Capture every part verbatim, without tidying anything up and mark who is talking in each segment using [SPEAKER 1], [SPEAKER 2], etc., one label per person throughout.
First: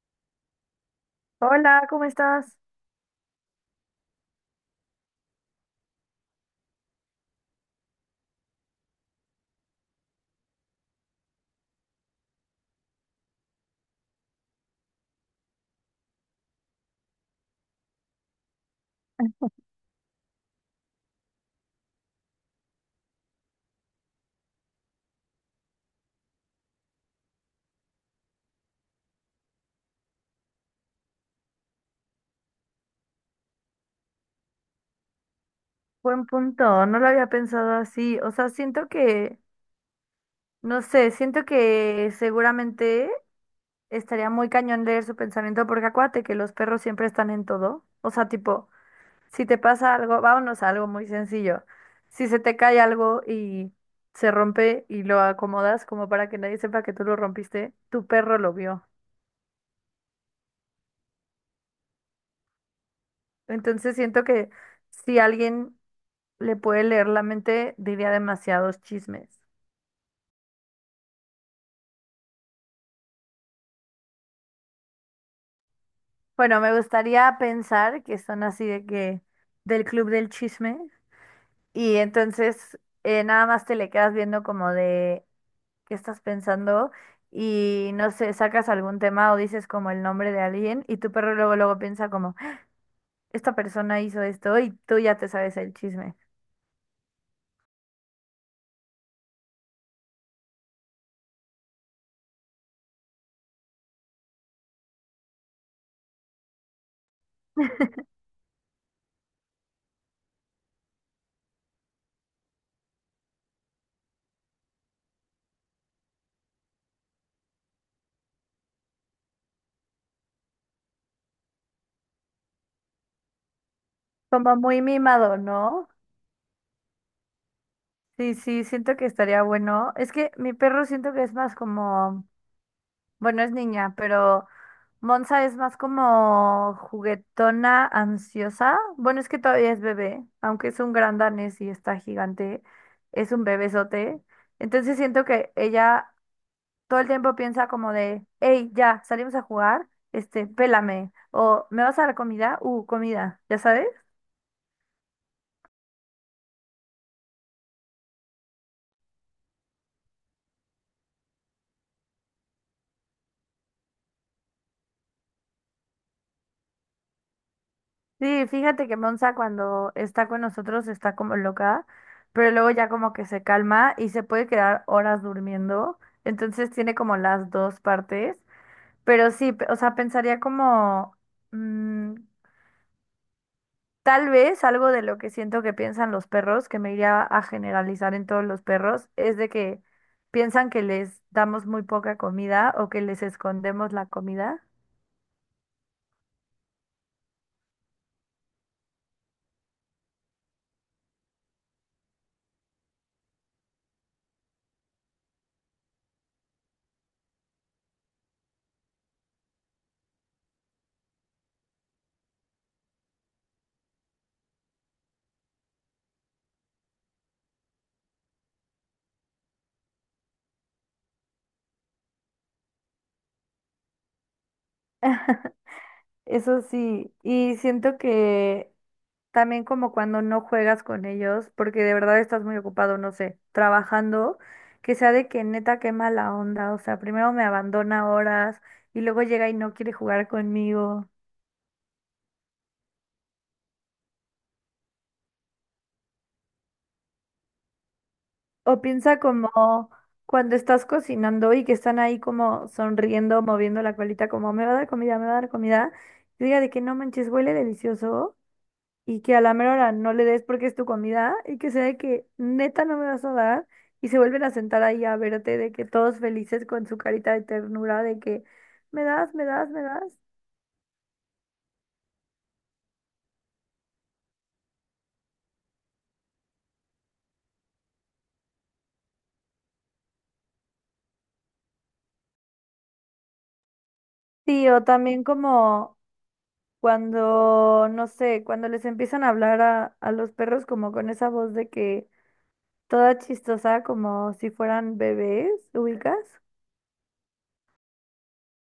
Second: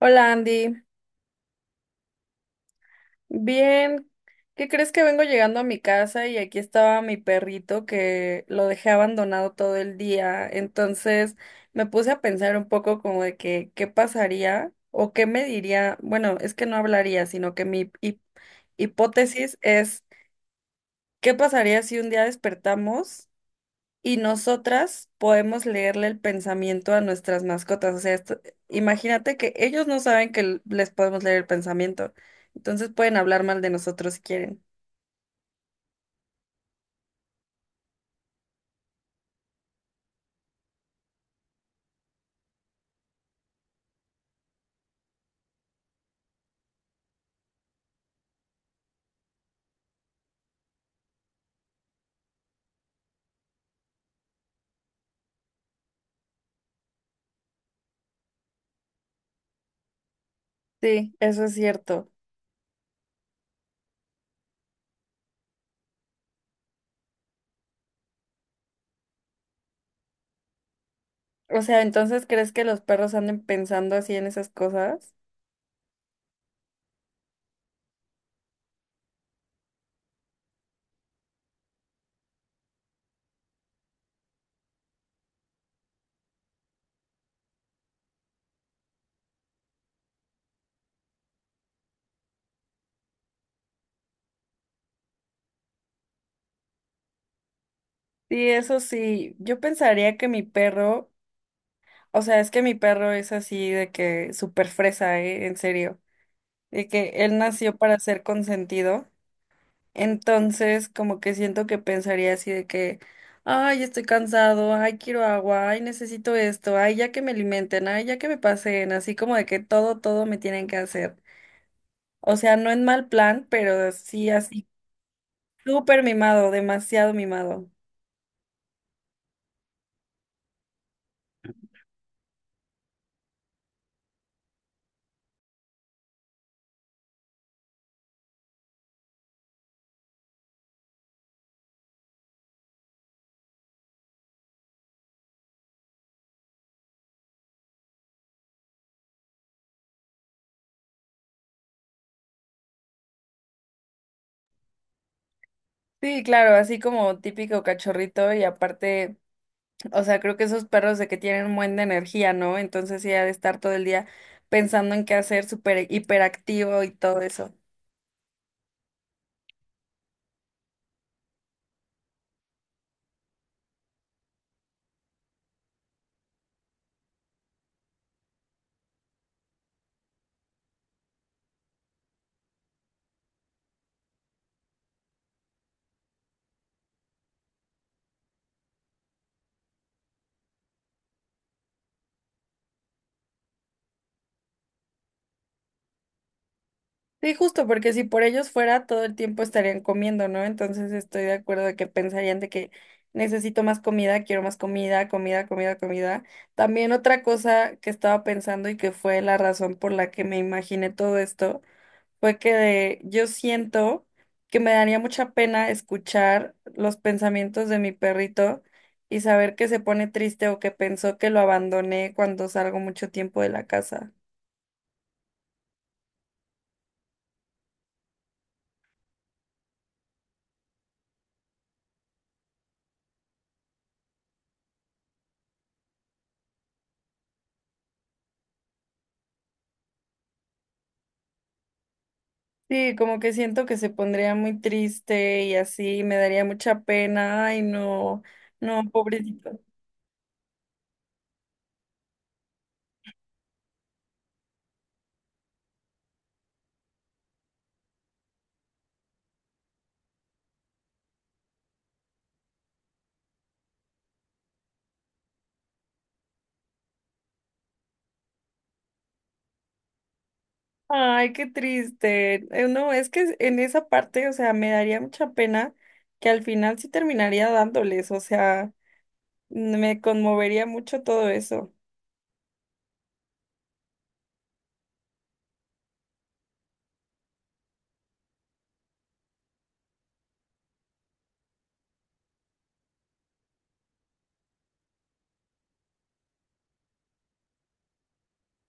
[SPEAKER 1] Hola Andy,
[SPEAKER 2] Hola, ¿cómo estás?
[SPEAKER 1] bien. ¿Qué crees? Que vengo llegando a mi casa y aquí estaba mi perrito que lo dejé abandonado todo el día. Entonces me puse a pensar un poco como de que qué pasaría o qué me diría. Bueno, es que no hablaría, sino que mi hip- hipótesis es qué pasaría si un día despertamos y nosotras podemos leerle el pensamiento a nuestras mascotas. O sea, esto- imagínate que ellos no saben que l- les podemos leer el pensamiento. Entonces pueden hablar mal de nosotros si quieren.
[SPEAKER 2] Buen punto, no lo había pensado así. O sea, siento que, no sé, siento que seguramente estaría muy cañón leer su pensamiento porque acuérdate que los perros siempre están en todo. O sea, tipo, si te pasa algo, vámonos a algo muy sencillo. Si se te cae algo y se rompe y lo acomodas como para que nadie sepa que tú lo rompiste, tu perro lo vio.
[SPEAKER 1] Sí, eso es cierto.
[SPEAKER 2] Entonces siento que si alguien le puede leer la mente, diría demasiados chismes.
[SPEAKER 1] O sea, entonces, ¿crees que los perros anden pensando así en esas cosas?
[SPEAKER 2] Bueno, me gustaría pensar que son así de que del club del chisme y entonces eh, nada más te le quedas viendo como de qué estás pensando y no sé, sacas algún tema o dices como el nombre de alguien y tu perro luego luego piensa como esta persona hizo esto y tú ya te sabes el chisme.
[SPEAKER 1] Sí, eso sí. Yo pensaría que mi perro, o sea, es que mi perro es así de que súper fresa, ¿eh? En serio. De que él nació para ser consentido. Entonces, como que siento que pensaría así de que ay, estoy cansado, ay, quiero agua, ay, necesito esto, ay, ya que me alimenten, ay, ya que me pasen, así como de que todo, todo me tienen que hacer. O sea, no en mal plan, pero sí
[SPEAKER 2] Como
[SPEAKER 1] así,
[SPEAKER 2] muy mimado, ¿no?
[SPEAKER 1] súper mimado, demasiado mimado.
[SPEAKER 2] Sí, sí, siento que estaría bueno. Es que mi perro siento que es más como Bueno, es niña, pero Monza es más como juguetona, ansiosa. Bueno, es que todavía es bebé, aunque es un gran danés y está gigante, es un bebesote. Entonces siento que ella todo el tiempo piensa como de, hey, ya, salimos a jugar, este, pélame, o ¿me vas a dar comida? Uh, comida, ¿ya sabes?
[SPEAKER 1] Sí, claro, así como típico cachorrito y aparte, o sea, creo que esos perros de que tienen un buen de energía, ¿no? Entonces sí, ha de estar todo el día pensando en qué hacer, súper hiperactivo y todo eso.
[SPEAKER 2] Sí, fíjate que Monza cuando está con nosotros está como loca, pero luego ya como que se calma y se puede quedar horas durmiendo. Entonces tiene como las dos partes, pero sí, pe- o sea, pensaría como mm, tal vez algo de lo que siento que piensan los perros, que me iría a generalizar en todos los perros, es de que piensan que les damos muy poca comida o que les escondemos la comida.
[SPEAKER 1] Sí, justo porque si por ellos fuera, todo el tiempo estarían comiendo, ¿no? Entonces estoy de acuerdo de que pensarían de que necesito más comida, quiero más comida, comida, comida, comida. También otra cosa que estaba pensando y que fue la razón por la que me imaginé todo esto, fue que de- yo siento que me daría mucha pena escuchar los pensamientos de mi perrito y saber que se pone triste o que pensó que lo abandoné cuando salgo mucho tiempo de la casa.
[SPEAKER 2] Eso sí, y siento que también como cuando no juegas con ellos, porque de verdad estás muy ocupado, no sé, trabajando, que sea de que neta qué mala onda, o sea, primero me abandona horas y luego llega y no quiere jugar conmigo.
[SPEAKER 1] Sí, como que siento que se pondría muy triste y así me daría mucha pena. Ay, no,
[SPEAKER 2] O
[SPEAKER 1] no,
[SPEAKER 2] piensa
[SPEAKER 1] pobrecito.
[SPEAKER 2] como cuando estás cocinando y que están ahí como sonriendo, moviendo la colita, como me va a dar comida, me va a dar comida, y diga de que no manches, huele delicioso. Y que a la mera hora no le des porque es tu comida y que sea de que neta no me vas a dar y se vuelven a sentar ahí a verte de que todos felices con su carita de ternura de que me das, me das, me das.
[SPEAKER 1] Ay, qué triste. Eh, No, es que en esa parte, o sea, me daría mucha pena que al final sí terminaría dándoles, o sea, me conmovería mucho todo eso.
[SPEAKER 2] Sí, o también como cuando, no sé, cuando les empiezan a hablar a, a los perros como con esa voz de que toda chistosa como si fueran bebés, ¿ubicas?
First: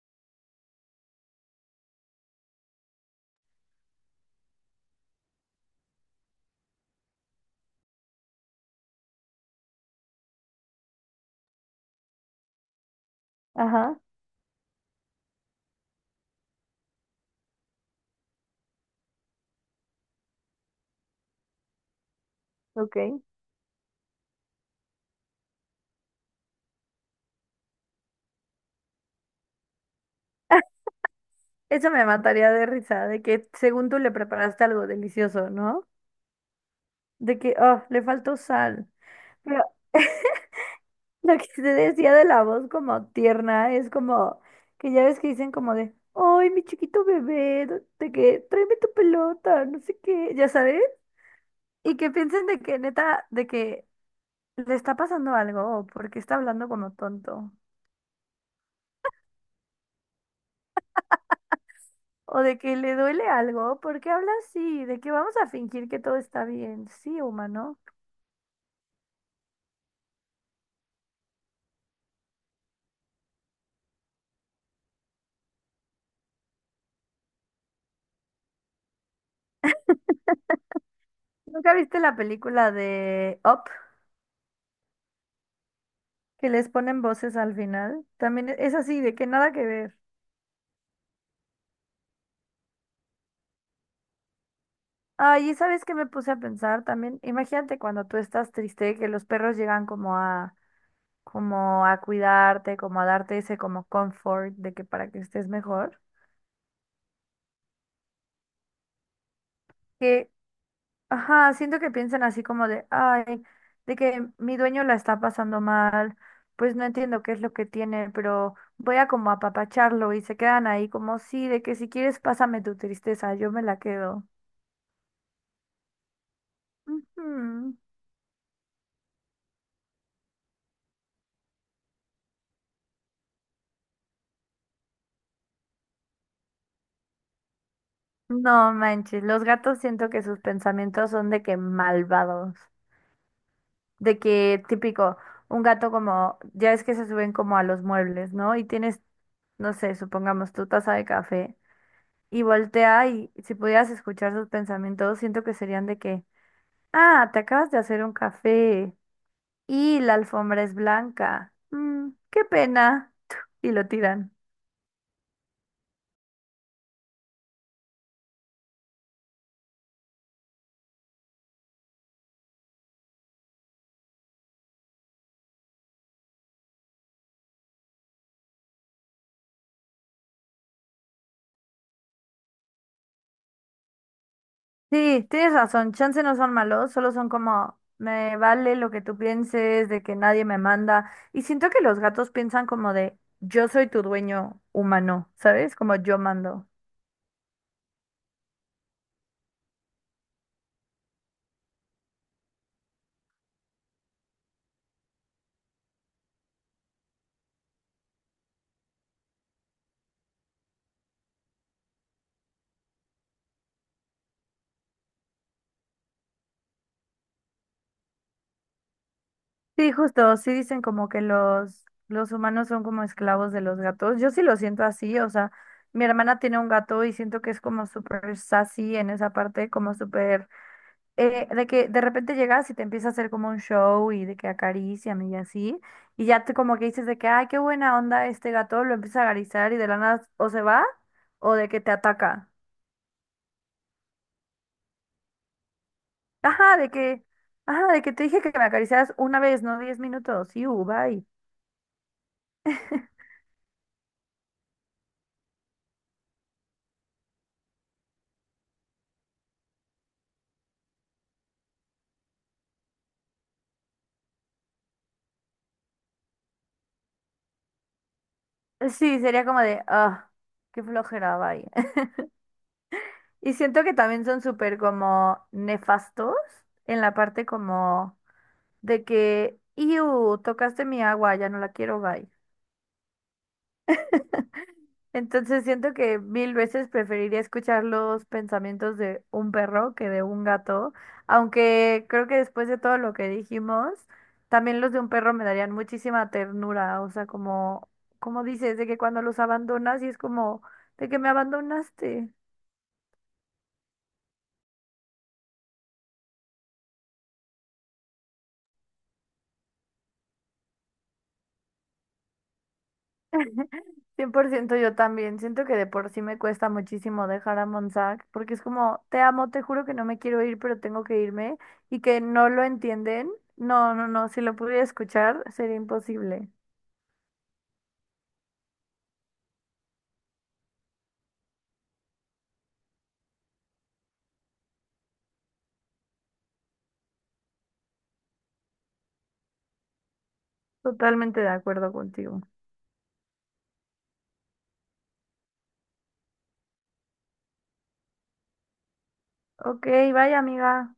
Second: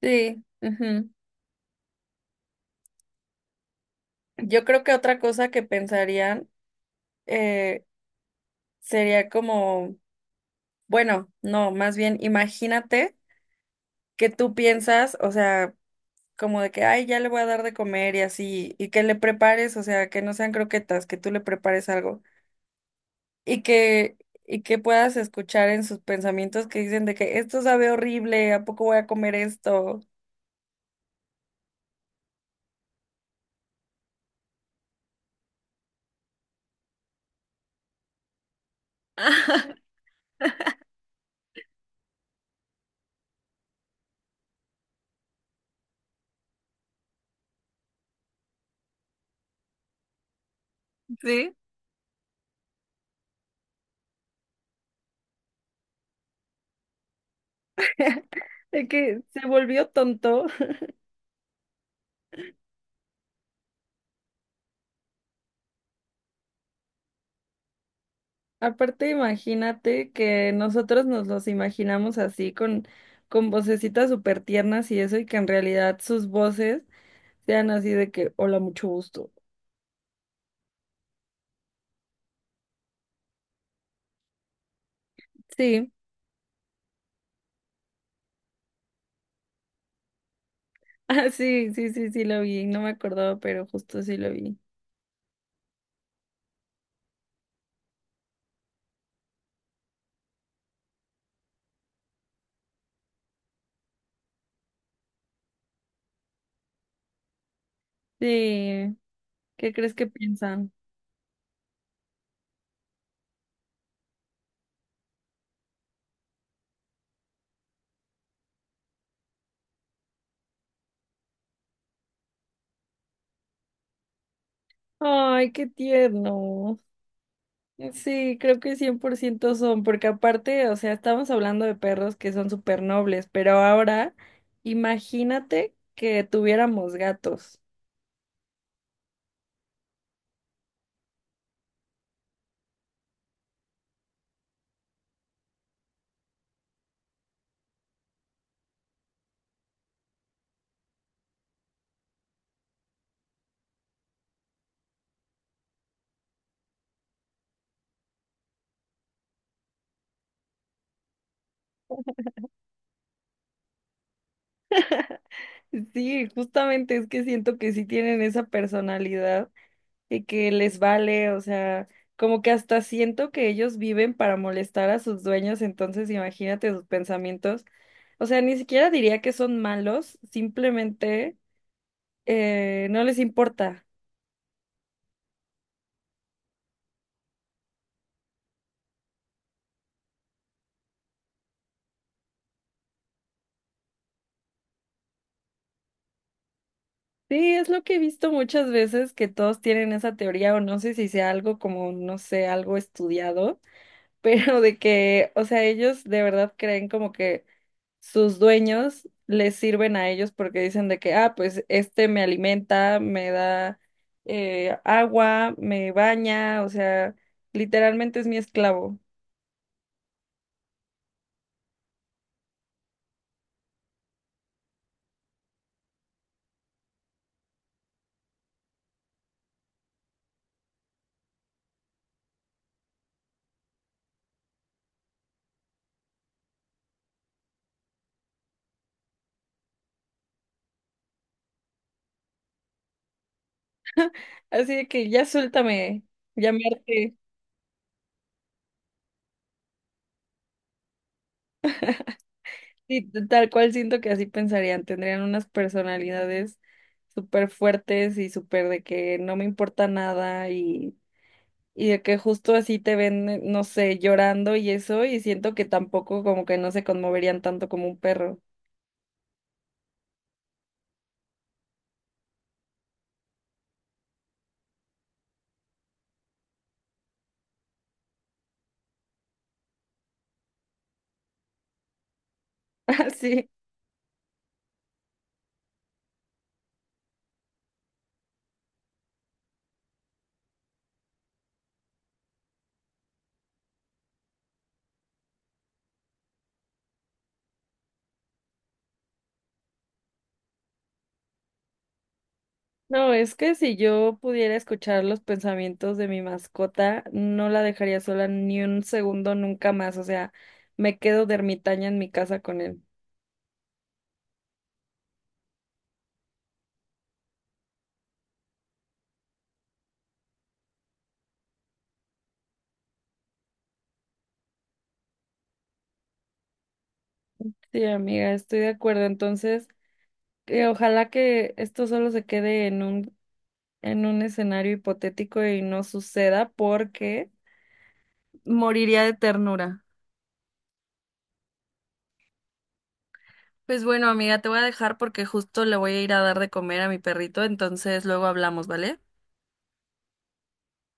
[SPEAKER 1] Sí, ujú. Yo creo que otra cosa que pensarían, eh, sería como, bueno, no, más bien imagínate
[SPEAKER 2] Ajá,
[SPEAKER 1] que tú piensas, o sea, como de que ay, ya le voy a dar de comer y así, y que le prepares, o sea, que no sean croquetas, que tú le prepares algo
[SPEAKER 2] ok.
[SPEAKER 1] y que y que puedas escuchar en sus pensamientos que dicen de que esto sabe horrible. ¿A poco voy a comer esto?
[SPEAKER 2] Eso me mataría de risa, de que según tú le preparaste algo delicioso, ¿no? De que, oh, le faltó sal. Pero lo que te decía de la voz como tierna es como que ya ves que dicen como de, ay, mi chiquito bebé, do- de que tráeme tu pelota, no sé qué, ya sabes.
[SPEAKER 1] Sí.
[SPEAKER 2] Y que piensen de que neta, de que le está pasando algo o porque está hablando como tonto.
[SPEAKER 1] De que se volvió tonto.
[SPEAKER 2] O de que le duele algo, porque habla así, de que vamos a fingir que todo está bien. Sí, humano.
[SPEAKER 1] Aparte, imagínate que nosotros nos los imaginamos así con, con vocecitas súper tiernas y eso, y que en realidad sus voces sean así de que hola, mucho gusto.
[SPEAKER 2] ¿Nunca viste la película de Up?
[SPEAKER 1] Sí.
[SPEAKER 2] Que les ponen voces al final. También es así, de que nada que ver.
[SPEAKER 1] Ah, sí, sí, sí, sí lo vi, no me acordaba, pero justo sí lo vi.
[SPEAKER 2] Ay, y sabes que me puse a pensar también, imagínate cuando tú estás triste, que los perros llegan como a, como a cuidarte, como a darte ese como comfort de que para que estés mejor.
[SPEAKER 1] Sí, ¿qué crees que
[SPEAKER 2] Que,
[SPEAKER 1] piensan?
[SPEAKER 2] ajá, siento que piensan así como de, ay, de que mi dueño la está pasando mal, pues no entiendo qué es lo que tiene, pero voy a como apapacharlo y se quedan ahí como, sí, de que si quieres pásame tu tristeza, yo me la quedo.
[SPEAKER 1] Ay, qué tierno.
[SPEAKER 2] Ujú.
[SPEAKER 1] Sí, creo que cien por ciento son, porque aparte, o sea, estamos hablando de perros que son súper nobles, pero ahora imagínate que tuviéramos gatos.
[SPEAKER 2] No manches, los gatos siento que sus pensamientos son de que malvados, de que típico, un gato como, ya es que se suben como a los muebles, ¿no? Y tienes, no sé, supongamos tu taza de café y voltea y si pudieras escuchar sus pensamientos, siento que serían de que, ah, te acabas de hacer un café y la alfombra es blanca, Mm, qué pena, y lo tiran.
[SPEAKER 1] Sí, justamente es que siento que sí tienen esa personalidad, y que les vale, o sea, como que hasta siento que ellos viven para molestar a sus dueños, entonces imagínate sus pensamientos. O sea, ni siquiera diría que son malos, simplemente eh, no les importa.
[SPEAKER 2] Sí, tienes razón, chance no son malos, solo son como, me vale lo que tú pienses, de que nadie me manda. Y siento que los gatos piensan como de, yo soy tu dueño humano, ¿sabes? Como yo mando.
[SPEAKER 1] Sí, es lo que he visto muchas veces que todos tienen esa teoría, o no sé si sea algo como, no sé, algo estudiado, pero de que, o sea, ellos de verdad creen como que sus dueños les sirven a ellos porque dicen de que ah, pues este me alimenta, me da, eh, agua, me baña, o sea, literalmente es mi esclavo.
[SPEAKER 2] Sí, justo, sí dicen como que los, los humanos son como esclavos de los gatos. Yo sí lo siento así, o sea, mi hermana tiene un gato y siento que es como súper sassy en esa parte, como súper... eh, de que de repente llegas y te empieza a hacer como un show y de que acarician y así, y ya te como que dices de que, ay, qué buena onda este gato, lo empieza a acariciar y de la nada o se va o de que te ataca.
[SPEAKER 1] Así de que ya suéltame, ya me
[SPEAKER 2] Ajá, de
[SPEAKER 1] harté.
[SPEAKER 2] que, ajá, de que te dije que me acariciaras una vez, no diez minutos, y uh, bye.
[SPEAKER 1] Sí, t- tal cual siento que así pensarían, tendrían unas personalidades súper fuertes y súper de que no me importa nada, y y de que justo así te ven, eh, no sé, llorando y eso, y siento que tampoco como que no se conmoverían tanto como un perro.
[SPEAKER 2] Sí, sería como de, ah, qué flojera, bye. Y siento que también son súper como nefastos en la parte como de que, iu, tocaste mi agua, ya no la quiero, bye.
[SPEAKER 1] Sí,
[SPEAKER 2] Entonces siento que mil veces preferiría escuchar los pensamientos de un perro que de un gato, aunque creo que después de todo lo que dijimos, también los de un perro me darían muchísima ternura, o sea, como, como dices, de que cuando los abandonas y es como, de que me abandonaste.
[SPEAKER 1] no, es que si yo pudiera escuchar los pensamientos de mi mascota, no la dejaría sola ni un segundo nunca más, o sea, me quedo de ermitaña en mi casa con él.
[SPEAKER 2] Cien por ciento yo también, siento que de por sí me cuesta muchísimo dejar a Monsac, porque es como, te amo, te juro que no me quiero ir, pero tengo que irme, y que no lo entienden. No, no, no, si lo pudiera escuchar sería imposible.
[SPEAKER 1] Sí, amiga, estoy de acuerdo. Entonces, que ojalá que esto solo se quede en un, en un escenario hipotético y no suceda porque moriría de ternura.
[SPEAKER 2] Totalmente de acuerdo contigo.
[SPEAKER 1] Pues bueno, amiga, te voy a dejar porque justo le voy a ir a dar de comer a mi perrito, entonces luego hablamos, ¿vale?
[SPEAKER 2] Ok, vaya amiga.